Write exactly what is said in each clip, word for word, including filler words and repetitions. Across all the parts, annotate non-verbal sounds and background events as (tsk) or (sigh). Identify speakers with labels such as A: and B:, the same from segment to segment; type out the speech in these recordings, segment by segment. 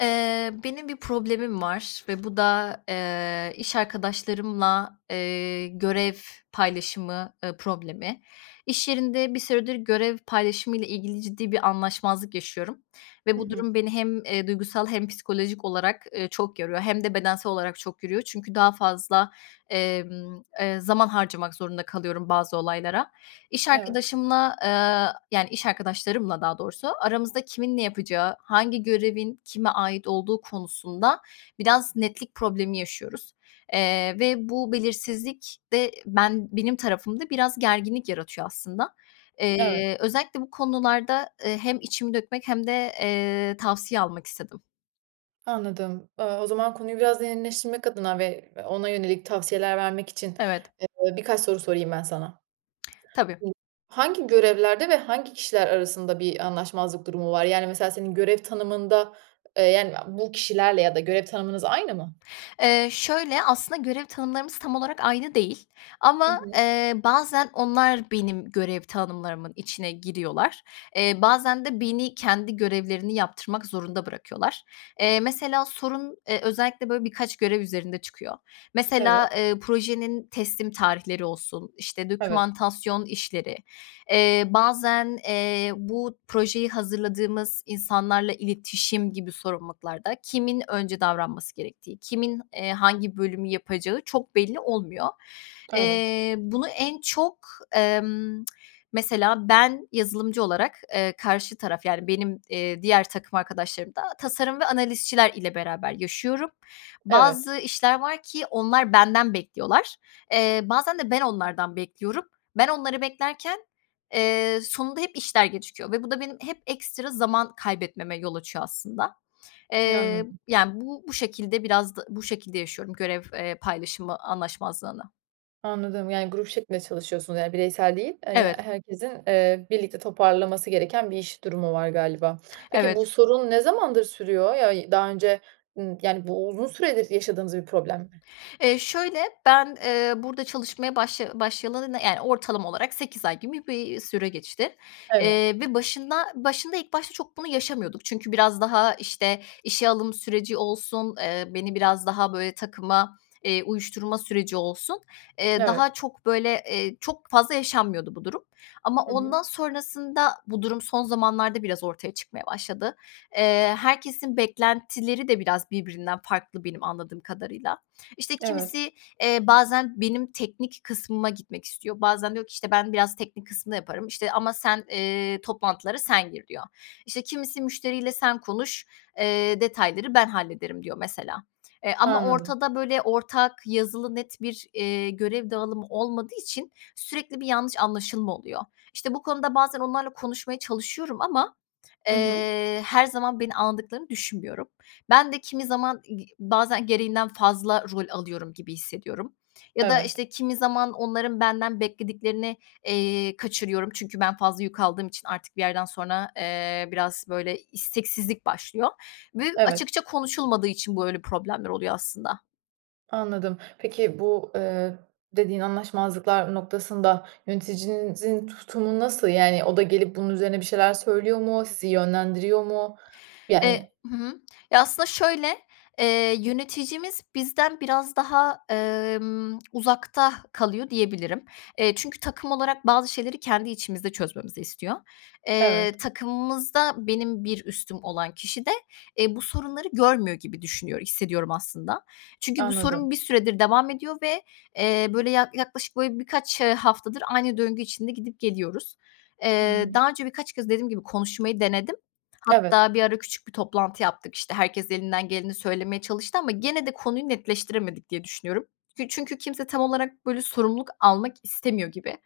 A: Eee, benim bir problemim var ve bu da, eee, iş arkadaşlarımla, eee, görev paylaşımı, ııı, problemi. İş yerinde bir süredir görev paylaşımıyla ilgili ciddi bir anlaşmazlık yaşıyorum ve
B: Hı
A: bu
B: hı.
A: durum beni hem, eee, duygusal hem psikolojik olarak, ııı, çok yoruyor hem de bedensel olarak çok yoruyor çünkü daha fazla emm, eee, zaman harcamak zorunda kalıyorum bazı olaylara. İş
B: Evet.
A: arkadaşımla, ııı, yani, iş arkadaşlarımla daha doğrusu aramızda kimin ne yapacağı, hangi görevin kime ait olduğu konusunda biraz netlik problemi yaşıyoruz, eee, ve bu belirsizlik de ben benim tarafımda biraz gerginlik yaratıyor aslında.
B: Evet.
A: Eee, özellikle bu konularda, eee, hem içimi dökmek hem de, eee, tavsiye almak istedim.
B: Anladım. Eee, o zaman konuyu biraz derinleştirmek adına ve ona yönelik tavsiyeler vermek için,
A: Evet.
B: eee, birkaç soru sorayım ben sana.
A: Tabii.
B: Hangi görevlerde ve hangi kişiler arasında bir anlaşmazlık durumu var? Yani, mesela, senin görev tanımında, ııı, yani, bu kişilerle ya da görev tanımınız aynı mı?
A: Eee, şöyle, aslında görev tanımlarımız tam olarak aynı değil
B: Hı
A: ama,
B: hı.
A: eee, bazen onlar benim görev tanımlarımın içine giriyorlar, eee, bazen de beni kendi görevlerini yaptırmak zorunda bırakıyorlar. Eee, mesela sorun, eee, özellikle, böyle, birkaç görev üzerinde çıkıyor.
B: Evet.
A: Mesela, eee, projenin teslim tarihleri olsun, işte,
B: Tabii.
A: dokümantasyon işleri, eee, bazen, eee, bu projeyi hazırladığımız insanlarla iletişim gibi sorumluluklarda kimin önce davranması gerektiği, kimin, eee, hangi bölümü yapacağı çok belli olmuyor.
B: Evet.
A: Eee, bunu en çok, ımm, (tsk) mesela ben yazılımcı olarak, eee, karşı taraf, yani, benim, eee, diğer takım arkadaşlarım da tasarım ve analistçiler ile beraber yaşıyorum.
B: Evet.
A: Bazı işler var ki, onlar benden bekliyorlar. Eee, bazen de ben onlardan bekliyorum. Ben onları beklerken, eee, sonunda hep işler gecikiyor ve bu da benim hep ekstra zaman kaybetmeme yol açıyor aslında. Eee,
B: Anladım.
A: yani, bu bu şekilde biraz d bu şekilde yaşıyorum görev, eee, paylaşımı anlaşmazlığını.
B: Anladım, yani grup şeklinde çalışıyorsunuz, yani bireysel değil, hani,
A: Evet.
B: herkesin, eee, birlikte toparlaması gereken bir iş durumu var galiba. Peki, bu
A: Evet.
B: sorun ne zamandır sürüyor ya, daha önce, ımm, yani bu uzun süredir yaşadığınız bir problem mi?
A: Eee, şöyle, ben, eee, burada çalışmaya başlaya başlayalı, yani, ortalama olarak sekiz ay gibi bir süre geçti,
B: Evet.
A: eee, ve başında başında ilk başta çok bunu yaşamıyorduk. Çünkü biraz daha, işte, işe alım süreci olsun, eee, beni biraz daha, böyle, takıma, eee, uyuşturma süreci olsun, eee,
B: Evet.
A: daha çok, böyle, eee, çok fazla yaşanmıyordu bu durum. Ama
B: Hı hı.
A: ondan sonrasında bu durum son zamanlarda biraz ortaya çıkmaya başladı. Eee, herkesin beklentileri de biraz birbirinden farklı benim anladığım kadarıyla. İşte,
B: Evet.
A: kimisi, eee, bazen benim teknik kısmıma gitmek istiyor. Bazen diyor ki, işte, "Ben biraz teknik kısmı yaparım." İşte, ama "Sen, eee, toplantılara sen gir." diyor. İşte, kimisi, "Müşteriyle sen konuş, eee, detayları ben hallederim." diyor mesela. E, ama
B: Anladım.
A: ortada böyle ortak yazılı net bir, iii, görev dağılımı olmadığı için sürekli bir yanlış anlaşılma oluyor. İşte, bu konuda bazen onlarla konuşmaya çalışıyorum ama,
B: Hı hı.
A: eee, her zaman beni alındıklarını düşünmüyorum. Ben de kimi zaman gi bazen gereğinden fazla rol alıyorum gibi hissediyorum ya da,
B: Evet.
A: işte, kimi zaman onların benden beklediklerini, eee, kaçırıyorum. Çünkü ben fazla yük aldığım için artık bir yerden sonra, eee, biraz, böyle, isteksizlik başlıyor ve
B: Evet.
A: açıkça konuşulmadığı için böyle problemler oluyor aslında.
B: Anladım. Peki, bu, eee, dediğin anlaşmazlıklar noktasında yöneticinizin tutumu nasıl? Yani, o da gelip bunun üzerine bir şeyler söylüyor mu? Sizi yönlendiriyor mu?
A: Eee.
B: Yani.
A: Hı hı. Ya, aslında, şöyle, eee, yöneticimiz bizden biraz daha, emm, (smacks lips) uzakta kalıyor diyebilirim. Eee, çünkü takım olarak bazı şeyleri kendi içimizde çözmemizi istiyor. Eee,
B: Evet.
A: takımımızda benim bir üstüm olan kişi de, eee, bu sorunları görmüyor gibi düşünüyor, hissediyorum, aslında. Çünkü bu
B: Anladım.
A: sorun bir süredir devam ediyor ve, eee, böyle, ya yaklaşık, böyle, birkaç, eee, haftadır aynı döngü için de gidip geliyoruz. Eee,
B: Hıı.
A: daha önce birkaç kez dediğim gibi konuşmayı denedim.
B: Evet.
A: Hatta bir ara küçük bir toplantı yaptık. İşte, herkes elinden geleni söylemeye çalıştı ama gene de konuyu netleştiremedik diye düşünüyorum. Çünkü kimse tam olarak, böyle, sorumluluk almak istemiyor gibi.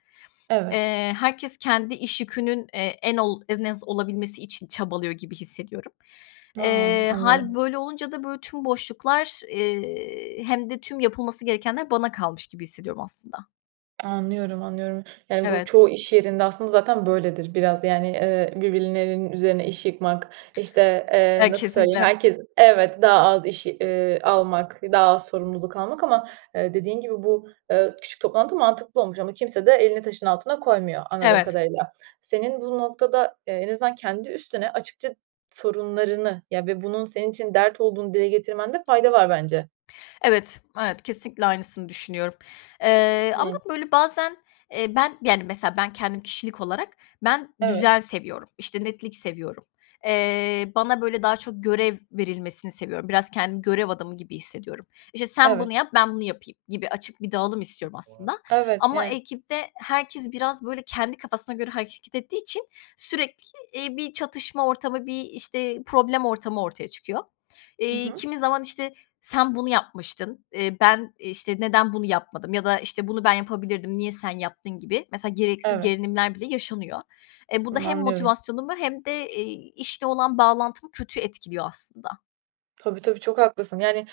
B: Evet.
A: Eee, herkes kendi iş yükünün, eee, en ol en az olabilmesi için çabalıyor gibi hissediyorum.
B: A,
A: Eee, hâl
B: anlıyorum.
A: böyle olunca da, böyle, tüm boşluklar, eee, hem de tüm yapılması gerekenler bana kalmış gibi hissediyorum, aslında.
B: Anlıyorum, anlıyorum. Yani, bu
A: Evet.
B: çoğu iş yerinde, aslında, zaten böyledir biraz. Yani, eee, birbirlerinin üzerine iş yıkmak, işte,
A: Eee,
B: eee, nasıl söyleyeyim,
A: kesinlikle.
B: herkes, evet, daha az iş, eee, almak, daha az sorumluluk almak ama, eee, dediğin gibi bu, eee, küçük toplantı mantıklı olmuş ama kimse de elini taşın altına koymuyor anladığım
A: Evet.
B: kadarıyla. Senin bu noktada, eee, en azından kendi üstüne açıkça sorunlarını, ya, ve bunun senin için dert olduğunu dile getirmende fayda var bence.
A: Evet, evet, kesinlikle aynısını düşünüyorum, eee, ama
B: Hıı.
A: böyle bazen, eee, ben, yani, mesela, ben kendim kişilik olarak ben
B: Evet.
A: düzen seviyorum, işte, netlik seviyorum, eee, bana böyle daha çok görev verilmesini seviyorum, biraz kendimi görev adamı gibi hissediyorum. "İşte, sen
B: Evet.
A: bunu yap, ben bunu yapayım," gibi açık bir dağılım istiyorum, aslında,
B: Evet.
A: ama
B: (unintelligible)
A: ekipte herkes biraz böyle kendi kafasına göre hareket ettiği için sürekli, iii, bir çatışma ortamı, bir, işte, problem ortamı ortaya çıkıyor.
B: Hı
A: Eee,
B: hı.
A: kimi zaman, işte, "Sen bunu yapmıştın, eee, ben, işte, neden bunu yapmadım?" ya da, işte, "Bunu ben yapabilirdim, niye sen yaptın?" gibi, mesela, gereksiz
B: Evet.
A: gerilimler bile yaşanıyor. Eee, bu da
B: Hımm,
A: hem
B: anlıyorum.
A: motivasyonumu hem de, eee, işle olan bağlantımı kötü etkiliyor, aslında.
B: Tabii, tabii, çok haklısın, yani,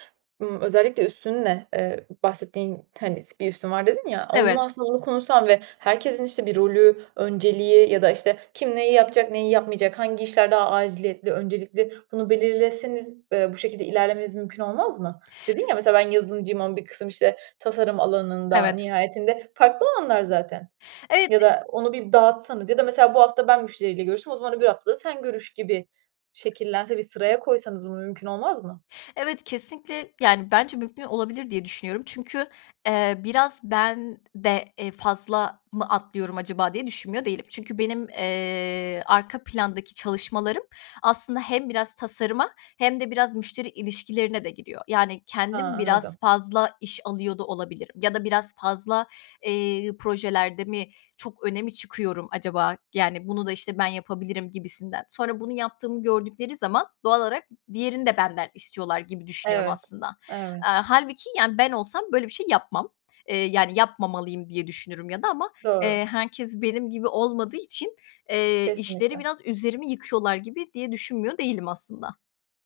B: ımm, özellikle üstünle, eee, bahsettiğin, hani, s "bir üstün var" dedin, ya, onunla,
A: Evet.
B: aslında, onu konuşsan ve herkesin, işte, bir rolü, önceliği ya da, işte, kim neyi yapacak, neyi yapmayacak, hangi işler daha aciliyetli, öncelikli, bunu belirleseniz, eee, bu şekilde ilerlemeniz mümkün olmaz mı? Dedin ya mesela, "Ben yazılımcıyım ama bir kısım, işte, tasarım alanında."
A: Evet.
B: nihayetinde farklı alanlar zaten.
A: Evet.
B: Ya
A: (unintelligible)
B: da onu bir dağıtsanız ya da mesela, "Bu hafta ben müşteriyle görüştüm. O zaman öbür hafta da sen görüş." gibi şekillense bir sıraya koysanız bunu mümkün olmaz mı?
A: Evet, kesinlikle yani, bence mümkün olabilir diye düşünüyorum çünkü, eee, biraz ben de, eee, "Fazla mı atlıyorum acaba?" diye düşünmüyor değilim. Çünkü benim, eee, arka plandaki çalışmalarım aslında hem biraz tasarıma hem de biraz müşteri ilişkilerine de giriyor. Yani,
B: A,
A: kendim biraz
B: anladım.
A: fazla iş alıyor da olabilirim ya da biraz fazla, eee, projelerde mi çok öne mi çıkıyorum acaba? Yani, "Bunu da, işte, ben yapabilirim." gibisinden. Sonra bunu yaptığımı gördükleri zaman doğal olarak diğerini de benden istiyorlar gibi düşünüyorum,
B: Evet,
A: aslında.
B: evet.
A: Aaa, hâlbuki, yani, ben olsam böyle bir şey yapmam, eee, yani, yapmamalıyım diye düşünürüm ya da ama,
B: Doğru.
A: eee, herkes benim gibi olmadığı için, eee, işleri
B: Kesinlikle.
A: biraz üzerime yıkıyorlar gibi diye düşünmüyor değilim, aslında.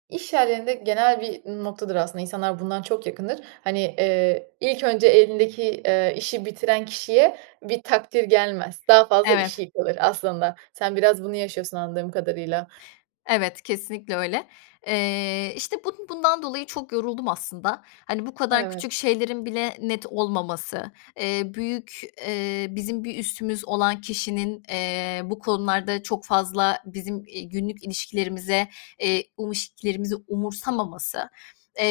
B: İş yerlerinde genel bir noktadır, aslında, insanlar bundan çok yakındır. Hani, eee, ilk önce elindeki, eee, işi bitiren kişiye bir takdir gelmez, daha fazla iş
A: Evet.
B: yıkılır aslında. Sen biraz bunu yaşıyorsun anladığım kadarıyla.
A: Evet, kesinlikle öyle. Eee, işte, bun bundan dolayı çok yoruldum aslında. Hani, bu kadar
B: Evet.
A: küçük şeylerin bile net olmaması, eee, büyük eee, bizim bir üstümüz olan kişinin, eee, bu konularda çok fazla bizim, iii, günlük ilişkilerimize, eee, um ilişkilerimizi umursamaması.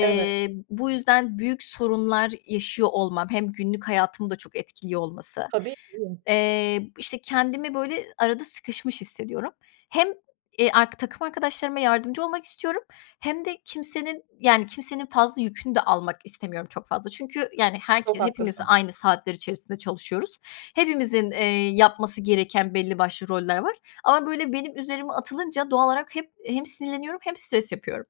B: Evet.
A: bu yüzden büyük sorunlar yaşıyor olmam hem günlük hayatımı da çok etkiliyor olması,
B: Tabii ki.
A: eee, işte, kendimi, böyle, arada sıkışmış hissediyorum. Hem, eee, ark takım arkadaşlarıma yardımcı olmak istiyorum hem de kimsenin yani, kimsenin fazla yükünü de almak istemiyorum çok fazla çünkü, yani,
B: Çok
A: herke hepimiz
B: haklısın.
A: aynı saatler içerisinde çalışıyoruz. Hepimizin, eee, yapması gereken belli başlı roller var ama böyle benim üzerime atılınca doğal olarak hep hem sinirleniyorum hem stres yapıyorum.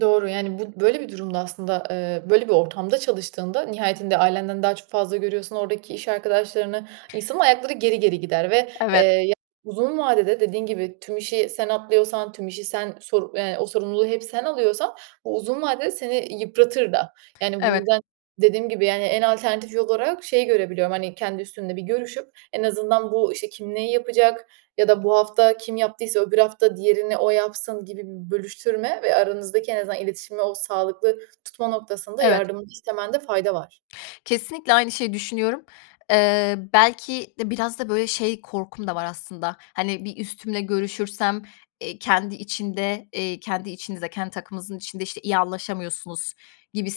B: Doğru, yani, bu böyle bir durumda, aslında, eee, böyle bir ortamda çalıştığında nihayetinde ailenden daha çok fazla görüyorsun oradaki iş arkadaşlarını. İnsanın ayakları geri geri gider ve, eee,
A: Evet.
B: ya, uzun vadede dediğin gibi tüm işi sen atlıyorsan, tüm işi sen sor eee, o sorumluluğu hep sen alıyorsan o uzun vadede seni yıpratır da. Yani, bu
A: Evet.
B: yüzden dediğim gibi, yani, en alternatif yolarak şey görebiliyorum, hani, kendi üstünle bir görüşüp en azından bu, işte, "Kim neyi yapacak? Ya da bu hafta kim yaptıysa öbür hafta diğerini o yapsın." gibi bir bölüştürme ve aranızdaki en azından iletişimi o sağlıklı tutma noktasında
A: Evet.
B: yardımını istemende fayda var.
A: Kesinlikle aynı şeyi düşünüyorum. Eee, belki de biraz da, böyle, şey korkum da var aslında, hani, bir üstümle görüşürsem, eee, "Kendi içinde eee, kendi içinizde, kendi takımınızın içinde, işte, iyi anlaşamıyorsunuz."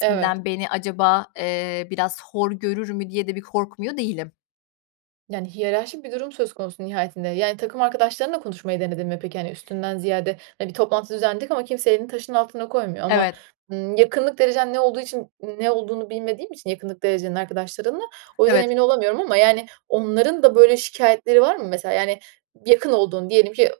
B: Evet.
A: beni acaba, eee, biraz hor görür mü diye de bir korkmuyor değilim.
B: Yani, hiyerarşik bir durum söz konusu nihayetinde. Yani, takım arkadaşlarınla konuşmayı denedin mi peki, hani, üstünden ziyade, hani, "Bir toplantı düzenledik ama kimse elini taşın altına koymuyor." ama,
A: Evet.
B: ımm, yakınlık derecen ne olduğu için ne olduğunu bilmediğim için yakınlık derecenin arkadaşlarınla, o yüzden
A: Evet.
B: emin olamıyorum ama, yani, onların da böyle şikâyetleri var mı? Mesela, yani, yakın olduğun, diyelim ki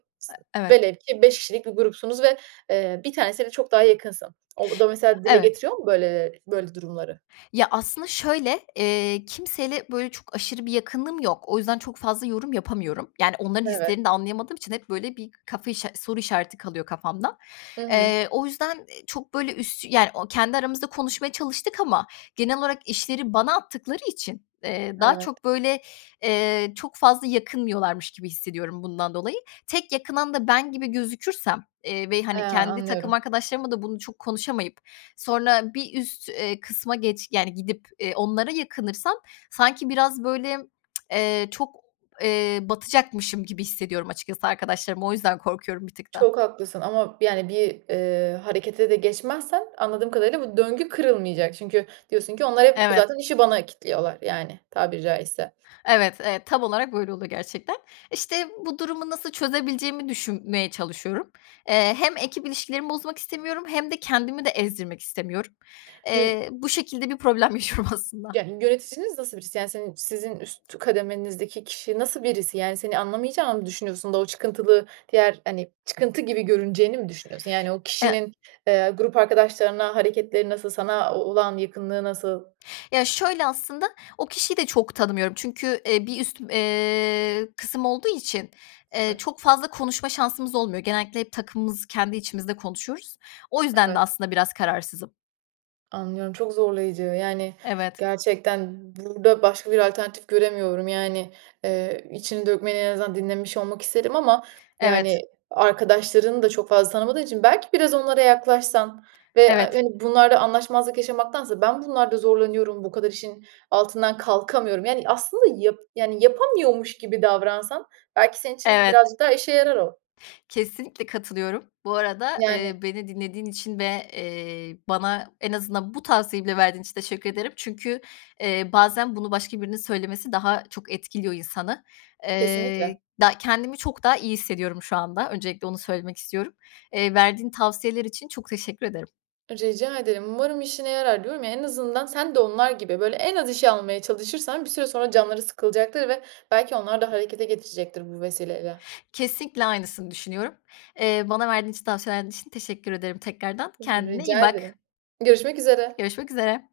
A: Evet.
B: velev ki beş kişilik bir grupsunuz ve, eee, bir tanesiyle çok daha yakınsın. O da mesela dile
A: Evet.
B: getiriyor mu, böyle, ııı, böyle durumları?
A: Ya, aslında, şöyle, eee, kimseyle, böyle, çok aşırı bir yakınlığım yok, o yüzden çok fazla yorum yapamıyorum. Yani, onların
B: Evet.
A: hislerini de anlayamadığım için hep, böyle, bir kafa işa soru işareti kalıyor kafamda.
B: Hı hı.
A: Eee, o yüzden i çok, böyle, üst, yani, kendi aramızda konuşmaya çalıştık ama genel olarak işleri bana attıkları için, eee, daha
B: Evet.
A: çok, böyle, eee, çok fazla yakınmıyorlarmış gibi hissediyorum bundan dolayı. Tek yakınan da ben gibi gözükürsem, eee, ve,
B: Ha,
A: hani, kendi takım
B: anlıyorum.
A: arkadaşlarımla da bunu çok konuşamayıp, sonra bir üst, eee, kısma geç yani, gidip, eee, onlara yakınırsam, sanki biraz (tsk) böyle, eee, çok, eee, batacakmışım gibi hissediyorum açıkçası arkadaşlarıma. O yüzden korkuyorum bir tık daha.
B: Çok haklısın ama, yani, bir, eee, harekete de geçmezsen anladığım kadarıyla bu döngü kırılmayacak çünkü diyorsun ki "Onlar hep,
A: Evet.
B: zaten, işi bana kilitliyorlar." yani, tabiri caizse.
A: Evet, evet tam olarak böyle oluyor gerçekten. İşte bu durumu nasıl çözebileceğimi düşünmeye çalışıyorum. Eee, hem ekip ilişkilerimi bozmak istemiyorum hem de kendimi de ezdirmek istemiyorum.
B: (unintelligible)
A: Eee, bu şekilde bir problem yaşıyorum aslında.
B: Yöneticiniz nasıl birisi? Yani, senin sizin üst kademenizdeki kişi nasıl birisi? Yani, seni anlamayacağını mı düşünüyorsun da o çıkıntılı diğer hani çıkıntı gibi görüneceğini mi düşünüyorsun? Yani, o
A: (unintelligible)
B: kişinin, eee, grup arkadaşlarına hareketleri nasıl, sana o olan yakınlığı nasıl?
A: Ya, şöyle aslında o kişiyi de çok tanımıyorum çünkü, eee, bir üstüm eee, kısım olduğu için, eee,
B: Evet.
A: çok fazla konuşma şansımız olmuyor, genellikle hep takımımızı kendi içimizde konuşuyoruz. O yüzden de
B: Evet.
A: aslında biraz kararsızım.
B: Anlıyorum çok zorlayıcı yani
A: Evet.
B: gerçekten burada başka bir alternatif göremiyorum yani, eee, içini dökmeni en azından dinlemiş olmak isterim ama
A: Evet.
B: yani arkadaşlarını da çok fazla tanımadığım için belki biraz onlara yaklaşsan ve
A: Evet.
B: hani bunlarla anlaşmazlık yaşamaktansa ben bunlarda zorlanıyorum, bu kadar işin altından kalkamıyorum. Yani aslında yap yani yapamıyormuş gibi davransan belki senin için
A: Evet.
B: birazcık daha işe yarar o.
A: Kesinlikle katılıyorum. Bu arada,
B: Yani.
A: eee, beni dinlediğin için ve, eee, bana en azından bu tavsiyeyi bile verdiğin için teşekkür ederim. Çünkü, eee, bazen bunu başka birinin söylemesi daha çok etkiliyor insanı. Eee,
B: Kesinlikle.
A: da kendimi çok daha iyi hissediyorum şu anda öncelikle onu söylemek istiyorum. Eee, verdiğin tavsiyeler için çok teşekkür ederim.
B: Rica ederim. Umarım işine yarar, diyorum ya. En azından sen de onlar gibi, böyle, en az işi almaya çalışırsan bir süre sonra canları sıkılacaktır ve belki onlar da harekete geçecektir bu vesileyle.
A: Kesinlikle aynısını düşünüyorum. Eee, bana verdiğin için, tavsiyeler için teşekkür ederim tekrardan.
B: Rı
A: Kendine iyi
B: rica
A: bak.
B: ederim. Görüşmek üzere.
A: Görüşmek üzere.